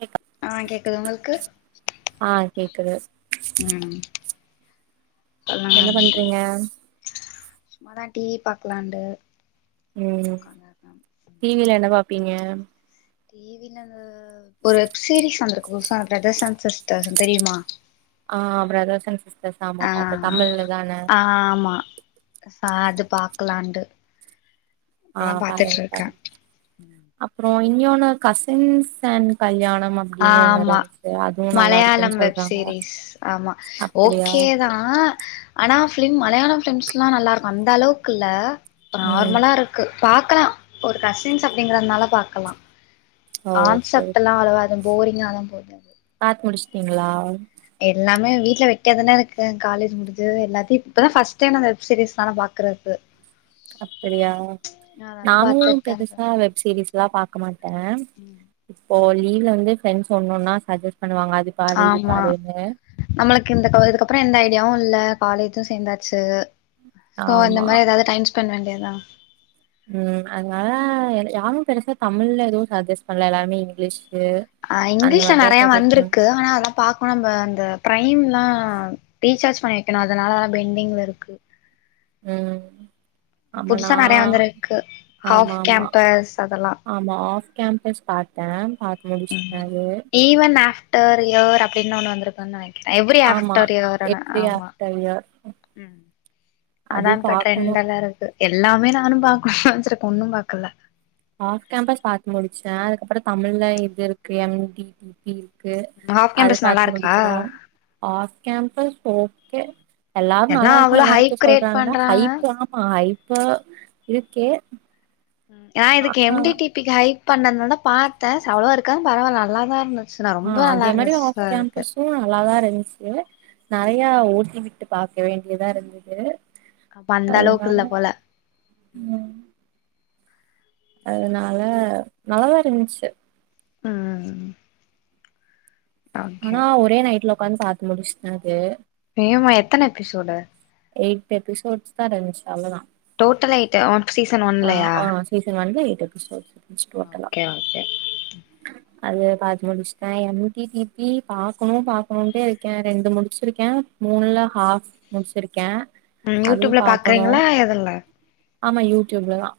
Cake ஆ கேக்குது உங்களுக்கு ஆ கேக்குது ம் சொல்லுங்க என்ன பண்றீங்க சும்மாதா டி பாக்கலான்ட்டு ம் டிவில என்ன பாப்பீங்க டிவில ஒரு வெப் சீரிஸ் வந்திருக்கு புதுசா பிரதர்ஸ் அன் சிஸ்டர் தெரியுமா ஆ பிரதர்ஸ் அண் சிஸ்டர்ஸ் ஆமா பாத்தே தமிழ்ல தானே அ ஆமா ச அது பாக்கலாண்டு ஆ பாருங்க பாருங் அப்பறோ இன்ஞோன்னு கசின்ஸ் அண்ட் கல்யாணம் ஆ அப்டின்னு ஒண்ணு ஆமா இருந்துச்சு அதுவு நல்லா இருக்குன்னு மலையாளம் சொல்றாங்க வெப்சீரிஸ் ஆமா அப்டியா ஓகே தா ஆனா ஃபிலிம் மலையாள ஃபிலிம்ஸ்ல்லா நல்லா இருக்கு அந்த அளவுக்கு இல்ல இப்ப ம் நார்மலா இருக் கு பாக்கலா ஒரு கசின்ஸ் அப்டிங்கறதுனால பாக்கலா ஓகே ஓகே கான்செப்ட்டுல்லா அவ்வளவா அது போரிங்கா தா போது பாத்து முடிச்சுட்டீங்ளா எல்லாமே வீட்ல வெட்டியா தானே இருக்கே காலேஜ் முடுஞ்சு எல்லாத்தயு இப்பதா ஃபஸ்ட் டைம் அந்த வெப் சீரீஸ் நாள பாக் க்குறது அப்டியா நானு பாத்துட்டு தா இருக்கே பெருசா வெப் சீரிஸ்லா பாக்க மாட்டே இப்போ லீவ்ல வந்துஃப்ரெண்ட்ஸ் ஒன்னு ஒன்னா சஜ்ஜஸ்ட் பண்ணுவாங்க அது பாரு இது ஆமா பாருன்னு நம்மளுக்கு இந்த கவ இதுக்குப்பறோ எந்த ஐடியாவு இல்ல காலேஜு சேந்தாச்சு சோ அந்த ஆமா மாரி ஏதாது டைம் ஸ்பெண்ட் வேண்டியது தா ம் அதனால யாரு பெருசா தமிழ்ல எதுவு சஜ்ஜஸ் பண்ல எல்லாமே இங்கிலீஷுக்கு ஆ இங்கிலீஷ்ல நெறையா வந்துருக்கு ஆனா அதலா பாக் கோ நம்ப அந்த பிரைம்லா ரீசார்ஜ் பண்ணி வைக்கணு அதனால தா பென்டிங்ல இருக்கு ம் ஆமா நா புதுசா நெறையா வந்துருக்கு ஆமா ஹாஃப் ஆமா கேம்பஸ் அதெல்லா ஆமா ஆஃப் கேம்பஸ் பாத்தே பாத்து ம் முடிச்டே அது ஈவன் ஆஃப்டர் இயர் அப்டின்னு ஒன்னு வந்திருக்குன்னு நெனக் எவ்ரி ஆமா ஆஃப்டர் இயர்னு எவ்ரி ஆமா ஆஃப்டர் இயர் அதா அதுவும் இப்ப பாக்கணு ட்ரெண்ட் எல்லா இருக்கு எல்லாமே நானு பாக்கணுனு வச்சிருக்கே ஒன்னு பாக்கல ஆஃப் கேம்பஸ் பாத்து முடிச்சுட்டே அதுக்கப்பறோ தமிழ்ல இது இருக்கு எம்டிடிபி க்கு ஹாஃப் அது கேம்பஸ் நல்லா பாத்து இருக்கா முடிக்கணு ஆஃப் கேம்பஸ் ஓகே எல்லாரு எல்லா நல்லா இருக்கு அவ்ளோ நல்லா ஹைப் இருக்கு கிரியேட் சொல்றாங்கனா பண்றாங்க ஹைப்பு ஆமா ஹைப்பு இருக்கே நா இதுக்கு ஆ எம்டிடிபிக்கு ஹைப் பண்ணதுனாலதா பாத்தே அவ்ளோ இருக்கா பரவால நல்லாதா இருந்துது சுன்னா ரொம்ப நல்லா இருந்துச்சு அது இதுவூ நல்லாதா இருந்துச்சு ம் நெறையா ஓட்டி விட்டு பாக்க வேண்டியதா இருந்துது அப்ப அந்த அளவுக்கு அதுனால இல்ல போல ம் அதுனால நல்லதா இருந்ச்சு ம் ஓகே ஆனா ஒரே நைட்ல ஒக்காந்து பாத்து முடிச்சுட்டே அது வேமா எத்தன எபிசோடு எயிட்டு எபிசோட்ஸ் தா இருந்துச்சு அவ்ளோதா டோட்டலா எய்ட்டு ஒ சீசன் ஆ ஒன்லயா ஆ சீசன் ஒன்ல எயிட் எபிசோடஸ் இருந்துச்சு டோட்டலா ஓகே ஓகே அது பாத்து முடிச்சுடே எம்டிடிபி பாக்கணு பாக்கணுன்ட்டே இருக்கே ரெண்டு முடிச்சுருக்கே மூனுல ஹாஃப் இருக்கே ம் யூடியூப்ல பாக்குறீங்களா எதுல்ல ஆமா யூடியூப்ல தா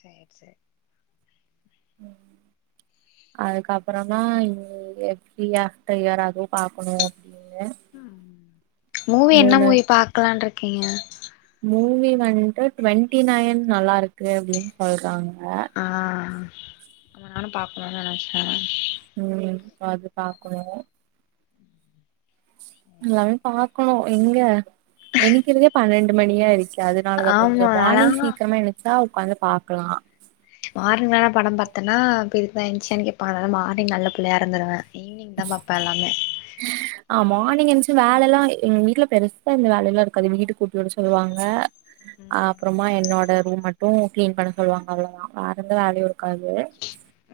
சேர் சேர் அதுக்கப்பறம் தா ஃப்ரீயா கிளியரகு பாக்கணு அப்டின்னு மூவி என்ன மூணு மூவி பாக்கலான்ட்ருக்கீங்க மூவி வந்ட்டு டுவெண்ட்டி நைன் நல்லா இருக்கு அப்டின் சொல்றாங்க ஆ நானு பாக்கணுன் நெனச்சே ம் அது பாக்கணு எல்லாமே பாக்கணு எங்க எனிக்கிறதே பன்னெண்டு மணியாயிருச் அதனாலதா ஆமா கொஞ்ச நாலா மார்னிங் சீக்கிரமா எனிச்சா உக்காந்து பாக்கலா மார்னிங்கல்லா படம் பாத்தேன்னா இப்ப இதுக் தா என்ச்சியான் கேப்பாங்க அதனால மார்னிங் நல்ல புள்ளையா இருந்துருவே ஈவ்னிங் தா பாப்பே எல்லாமே ஆ மார்னி்ங் எந்ச்சி வேலல்லா எங்க வீட்டுல பெருசா எந்த இந்த வேல்லல்லா இருக்காது வீடு கூட்டியுட சொல்லுவாங்க ஆ ம் அப்றமா என்னோட ரூம் மட்டு கிளீன் பண்ண சொல்லுவாங்க அவ்ளோதா வேறேந்த வேலையு இரு க்காது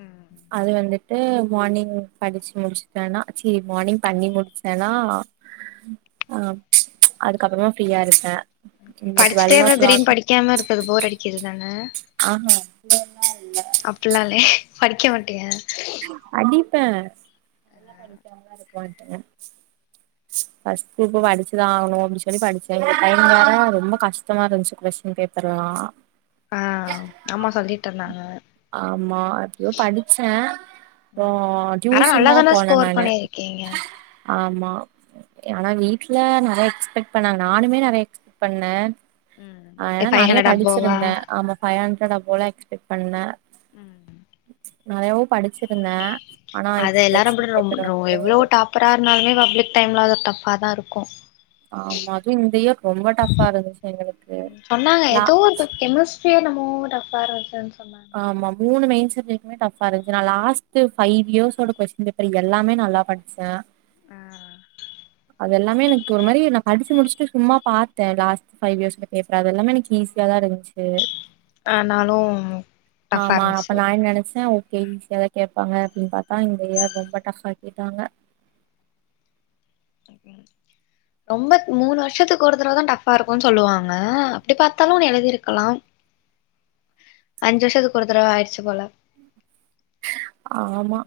ம் அது வந்துட்டு மார்னிங் படிச்சு முடிச்சட்டனா சீ மார்னிங் பண்ணி முடிச்சேன்னா ஆ அதுக்கப்புறமா ஃப்ரீயா இருப்பே இந்த டுவெல் படிச்சுட்டே ஓ இருந்தா கிளாக் திடீர்ன் படிக்காம இருக்கது ஃபோர் அடிக்குது தானே ஆமா அப்படில்லா இல்ல அப்டிலா இல்லைய படிக்க மாட்டியா படிப்பே ஃபஸ்ட் குரூப்பு படிச்சுதா ஆகணு அப்டின் சொல்லி படிச்சே டைம் வேற ரொம்ப கஷ்டமா இருந்ச்சு கொஸ்டின் பேப் பர்ல்லா ஆ ஆமா சொல்லிட்டு இருந்தாங்க ஆமா எப்டியோ படிச்சே அப்றோ ம் ஆனா டியூஷன் தா நல்லாதான போனே ஸ்கோர் நானு பண்ணிருக்கீங்க ஆமா ஆனா வீட்ல நெறைய எக்ஸ்பெட் பண்ணாங் நானுமே நறைய எக்ஸ்பெட் பண்ணே ம் ஆ ஏன்னா ஃபைவ் நறைய ஹண்ட்ரட் அபோவா படிச்சிருந்தே ஆமா ஃபைவ் ஹண்ட்ரட்ர போல எக்ஸ்பெக்ட் பண்ணே நெறையாவு படிச்சிருந்தே ஆனா அத இப்டி எல்லாரும் கொஸ்டின் பேப்பர் ரோ வந்து எவ்வளோ டாப்பரா இருந்தாலுமே பப்ளிக் டைம்ல அது டஃப்பா தா இருக்கு ஆமா அதுவு இந்த இயர் ரொம்ப டஃப்பா இருந்துச்சு எங்களுக்கு லா [unintelligible] என்னா சே என்னமோ டஃப்ஃபா இருன்ச்சுன் சொன்னாங் ஆமா மூனு மெயின் சப்ஜெக்டுமே டஃப்ஃபா இருந்ச்சு நா லாஸ்ட்டு ஃபைவ் இயர்ஸ்ஸோட கொஸ்டின் பேப்பர் எல்லாமே நல்லா ப ச அது எல்லாமே எனக்கு ஒரு மாரி நா படிச்சு முடிசஸ்ட்டு சும்மா பாத்தே லாஸ்ட் பைவ் இயர்ஸ்ல பேப்பர அது எல்லாம எனக் ஈஸ் யாதா இருந்ச்சு ஆ நானும் ஆமா அப்ப நா என் நெனச்சே கே ஈஸியா தா கேப்பாங்க அப்டின் பாத்தா இந்த இயர் ரொம்ப டஃப்ஃபா கேட்டாங்க ரொம்ப மூனு வர்ஷத்துக்கு ஒருதடவதா டஃப்ஃபா இருக்குன் சொல்லுவாங்க அப்டி பாத்தாலு நீ எழுதிருக்கலா அஞ்சு வருஷத்துக்கு ஒரு தரவ ஆயிடுச்சி போல ஆமா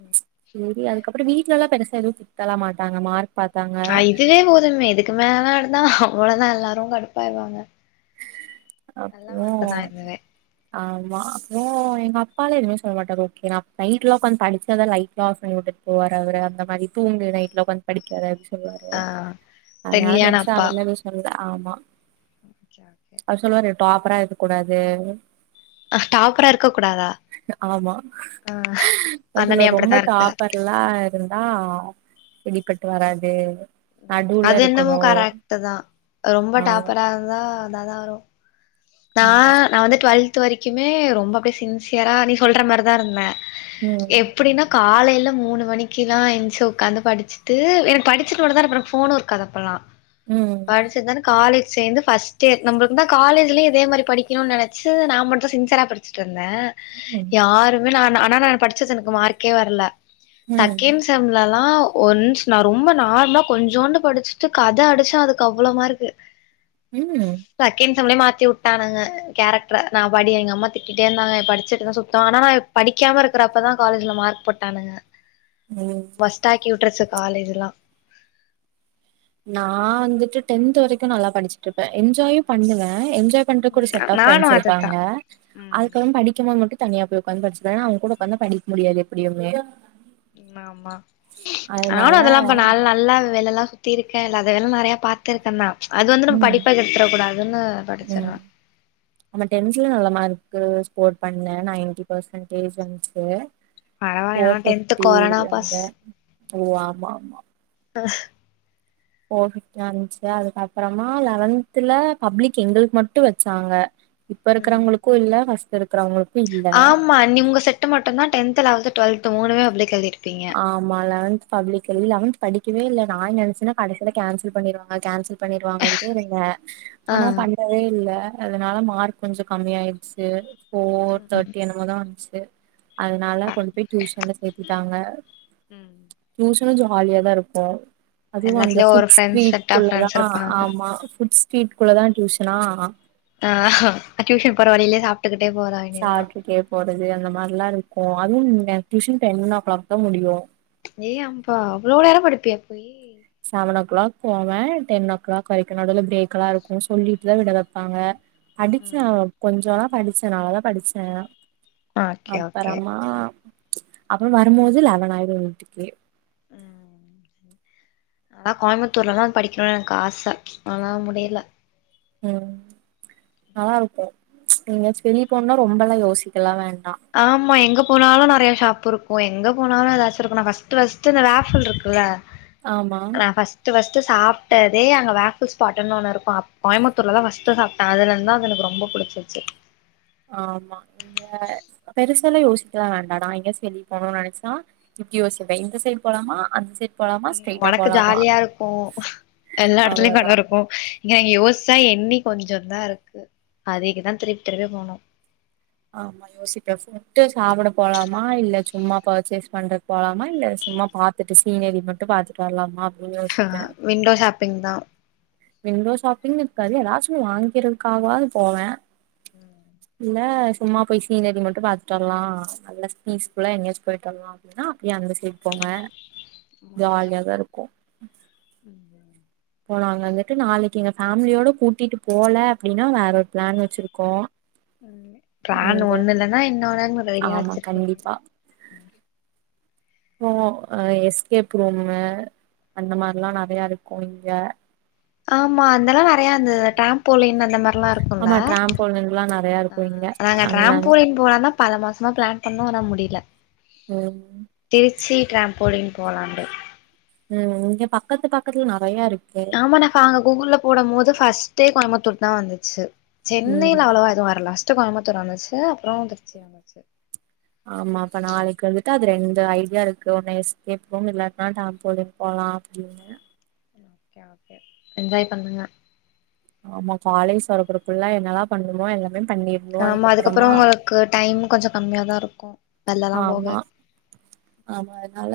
தெர்ல அதுக்கப்புறோ வீட்லல்லா பெருசா எதுவு திட்டலா மாட்டாங்க மார்க் பாத்தாங்க ஆ இதுவே போதுமே இதுக்கு மேல எடுத்தா அவ்ளோதா எல்லாரு கடுப்பாய்ருவாங்க அப்புறோ தா இதுவே ஆமா அப்றோ எங்க அப்பால எதுமே சொல்ல மாட்டாரு ஓகே நா நைட்லா உக்காந்து படிச்சாதா லைட் ஆஃப் பண்ணி வுட்டு போற அவரு அந்த மாரி தூங்கு நைட்ல உக்காந்த் படிக்காத சொல்லுவாரு ஆ அதனால ஃப்ரெண்ட்லியான பெருசா அவர்லா எது சொல்ல ஆமா ஒகே ஒகே அவர் சொல்லுவாரு டாப்பரா இருக்க கூடாது டாப்பரா இருக்க கூடாதா ஆமா ஆ அதுல அண்ணனே ரொம்ப அப்டித்தா இருக்கு டாப்பர் பில்லா இருந்தா செரிபட்டு வராது நடுவுல அதென்னமோ இருக்கணு கரக்டு தா ரொம்ப ஆமா டாப்பரா இருந்தா அதாதா வரு நா ஆமா நா வந்து டுவெல்த் வரைக்குமே ரொம்ப அப்டியே சின்சியரா நீ சொல்ற மாரிதா இருந்தே ம் எப்டின்னா காலையில மூணு மணிக்கில்லா ஏஞ்சி உக்காந்து படிச் டு எனக்கு படிச்சிட்டு போனா தான அப்றோ ஃபோனு இருக்காது அப்பல்லா ம் படிச்சது தான காலேஜ் சேந்து ஃபர்ஸ்ட் இயர் நம்புள்க்கு தா காலேஜ்லியு இதே மாரி படிக்கனு நெனச்சு நா மட்டு சின்சிரா படிச்சிட்ருந்தே ம் யாரு இன்மேல் நா ஆனா நா படிச்சது எனக்கு மார்க்கே வர்ல ம் செகன் டேம்லலா ஒன்ஸ் நா ரொம்ப நார்மலா கொஞ்சோண்டு படிச்ட்டு கத அடிச்சே அதுக்கு அவ்ளோ மார்க்கு ம் செகண் செம்லே மாத்தி வுட் டானுங்க கேரக்டர நா படி எங்க அம்மா திட்டிட்டே இருந்தாங்க படிச்சிட்டுதா சுத்தோ ஆனா நா படிக்காம இருக்கறப்பதா காலேஜ்ல மார்க் போட்டானுங்க ம் வொஸ்ட் ஆக்கி வுட்டுருச்சி காலேஜ்லா நா வந்துட்டு டென்த் வரைக்கு நல்லா படிச்சிட்ருப்பே என்ஜாயு பண்ணுவே என்ஜாய் பண்றக்கு ஒரு செட் ஆஃப் நானு ஃப்ரெண்ட்ஸ் அதுதா இருப்பாங்க ம் அதுக்கப்றோ படிக்கு போது மட்டு தனியா போய் ஒக்காந்து படிச்சிப்ப ஏனா அவுங் கூட ஒக்காந்தா படிக் முடியாது எப்படியுமே ஆமா நானு அதனால அதெல்லா பண்ண நா நல்லா வேல எல்லா திருக்கே இல்லாத வேல நெறைய பாத்துருக்கே தா அது வந்து நம்ம ம் படிப்ப கெடுத்துர கூடாதுன்னு படிச்சிருவே நம்ம டென்த்லே நல்ல மார்க்கு ஸ்கோர் பண்ணே நைன்டி பர்சன்டேஜ் வந்துச்சி பரவால்ல நா ஃபோர் டென்த்து ஃபிப்டி கொரோனா வந்த பாஸ் ஓ ஆமா ஆமா ஆ ஃபோர் ஃபிப்டி வந்த்ச்சா அதுக்கப்பறமா லெவன்த்துல பப்ளிக் எங்கள்க்கு மட்டு வெச்சாங்க இப்ப ம் இருக்கிறவங்களுக்கு இல்ல ஃபஸ்ட் இருக்கிறவங்களுக்கு இல்ல மா நீ உங்க செட்டு மட்டு தா டென்த்து லவல்த்து டுவெல்த் மூனுமே பப்ளிக் எழுதிருப்பீங்க ஆமா லெவன்த் பப்ளிக் இல் லெவன்த் படிக்கவே இல்ல நா நெனச்சனா கடசில கேன்சல் பண்ணிருவாங்க கேன்சல் பண்ணிருவாங்கன்டே இருங்க ஆ ஆனா பண்ணவே இல்ல அதனால மார்க் கொஞ்சோ கம்மி ஆயிட்ச்சு ஃபோர் தேட்டி அந்த மார் தா வந்துச்சி அதனால கொண்டு போய் டியூஷன்ல சேத்திட்டாங்க ம் டியூஷனு கொஞ்ச ஜாலியா தா இருக்கு அதுவு அந்த எல்லாத்துலயு ஒரு food friends street set of friends குள்ளதா இருப்பாங்க. ஆமா ஃபுட் ஸ்ட்ரீட் குள்ள தா டியூஷனா ஆ டியூஷன் போறவழிலே சாப்ப ட்டுக்கிட்ட போதா சாப்பிட்டுக்கே போறது அந்த மாதிரிலா இருக்கு அதுவு டியூஷன் டென் ஓ கிளாக் தா முடியு ஏய் அம்பா அவ்ளோ நேரம் படிப்பியா போயி செவன் ஓ கிளாக் போவே டென் ஓ கிளாக் வரைக்கு நடுல பிரேக் எல்லா இருக்கு சொல்லிட்டுதா விட வெப்பாங்க படிச்சே ம் கொஞ்சோ தா படிச்சே நல்லதா படிச்சே ஓகே ஓகே அப்பறம்மா அப்புற வரும்போது லெவன் ஆயிடு வீட்டுக்கு ம் சரி ஆனா கோயம்புத்தூர்ல்ல தா படிக்கணுனு எனக்கு ஆசை ஆனா முடியலை ம் நல்லா இருக்கு எங்காச்சு வெளி போனுன்னா ரொம்பல்லா யோசிக்கலா வேண்டா ஆமா எங்க போனாலு நெறைய ஷாப் இருக்கு எங்க போனாலு ஏதாச்சு இருக்கு நா ஃபஸ்ட் ஃபஸ்ட் இந்த வேஃப்ல் இருக்குல்ல ஆமா ஆ பஸ் ஃபஸ்ட் ஃப்ஸ்ட் சாப்பிட்டதே அங்க வேஃப்ல் ஸ்பாட்டுன்னு ஒன்னு இருக்கு கோயம்பத்தூர் ல தான் ஃபஸ்ட் சாப்ப அதுல இருந்து தா அது எனக்கு ரொம்ப புடிச்சிச்சு ஆமா இங்க பெருசால யோசிக்கவே வேண்டா நா எங்க எங்காச்சி வெளிய போனுனு நெனைச்சா வித்தியோசதை இந்த சைடு போலாம அந்த சைடு ம் ஒனக்கு ஜாலியா இருக்கு எல்லா எடத்துலயு அவ்ளோதா கட இருக்கு இங்கங்க யோசிச்சா எண்ணி கொஞ்சோ தா இருக்கு அதைக்கு தா திருப்பி திருப்பிய போணு ஆமா யோசி ஃப்ஸ்ட்டு சாப்பிட போலாமா இல்ல சும்மா பர்ச்சேஸ் பண்றதுக்கு போலாமா இல்ல சும்மா ப த்துட்டு சீனரி மட்டும் பாத்துட்டு வரலாமா ஆ அப்டின்னுயோசிப்பே விண்டோ ஷாப்பிங் தா விண்டோ ஷாப்பிங் இருக்காது யாதாச்சு வாங்கிறதுக்காகவாது போவே ம் இல்லை சும்மா போய் சீனரி மட்டு பாத்துட்டு வரலா நல்லா பீஸ்ஃபுல்லா எங்காச்சு போயிட்டு வரலா ன்னா அப்பயே அந்த சைடு போங்க ம் ஓகே ஜாலியாதா இருக்கு ம் இப்போ நாங்க வந்துட்டு நாளைக்கி எங்க ஃபேமிலியோட கூட்டிட்டு போல அப்டின்னா வேற ஒரு பிளான் வச்சிருக்கோ ம் பிளான் இங்க ஒண்ணு இல்லன்னா இன்னொன்னு ரெடியா ஆமா வச்சிருப்பீங்க கண்டிப்பா போ அ எஸ்கேப் ரூம்மு அந்த மாரிலா நெறையா இருக்கு இங்க ஆமா அதெல்லா நெறைய அந்த ட்ரேம்போலின் அந்த மாரிலா இருக்குல ஆமா டிராம்போலின்லா நெறையா ஆ இருக்கு இங்க நாங்க அங்க ட்ரேம்போலின் போலான்ந்தா பல மாசமா பிளான் பண்ணோ ஆனா முடியல ம் திருச்சி டிரம்போலின் போலாண்டு ம் இங்க பக்கத்து பக்கத்துல நெறையா இருக்கு ஆமானக்கா அங்க கூக்குல போடும் போது ஃபர்ஸ்ட்டே கோயம்புத்தூர் தா வந்துச்சு ம் சென்னைல அவ்வளவா எதுவு வரல ஃப்ஸ்ட்டு கோயமுத்தூர் வந்துச்சு அப்புற திருச்சி வந்துச்சு ஆமா அப்ப நாளைக்கு வந்துட்டு அது ரெண்டு ஐடியா இருக்கு ஒன்ன எஸ்கேப் ரூம் இல்ல ட்ரேன்போல்ன்னு போலா அப்டின்னு ஓகே ஓகே என்ஜாய் பண்ணுங்க ஆமா காலேஜ் வரபறக்குள்ள என்னல்லா பண்ணணுமோ எல்லாமே பண்ணி ஆமா அதுக்கப்புறோ உங்களுக்கு டைம் கொஞ்ச கம்மியா தா இருக்கு வெளியெல்லா போக ஆமா ஆமா அதனால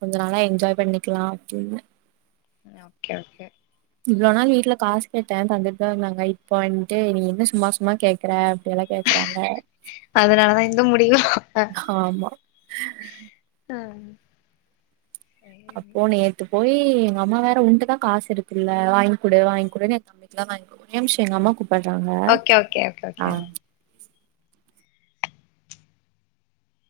கொஞ்ச நாளா என்ஜாய் பண்ணிக்கலா அப்டின்னு அ ஓகே ஓகே இவ்ளோ நாள் வீட்ல காசு கேட்டே தந்துட்டு தா இருந்தாங்க இப்போ வன்ட்டு நீ என்ன சும்மா சும்மா கே க்குற அப்டியெல்லா கேக்குறாங்க அதனாலதா இந்த முடிவா ஆமா அ அப்போ நேத்து போயி எங்க அம்மா வேற உண்ட்டதா காசு இருக்குல்ல வாங்கிக் குடு வாங்கிக் குடுன்னு ஒரே நிமிஷோ எங்க அம்மா கூப்பிடுறாங்க ஓகே ஓகே ஓகே ஓகே ஆ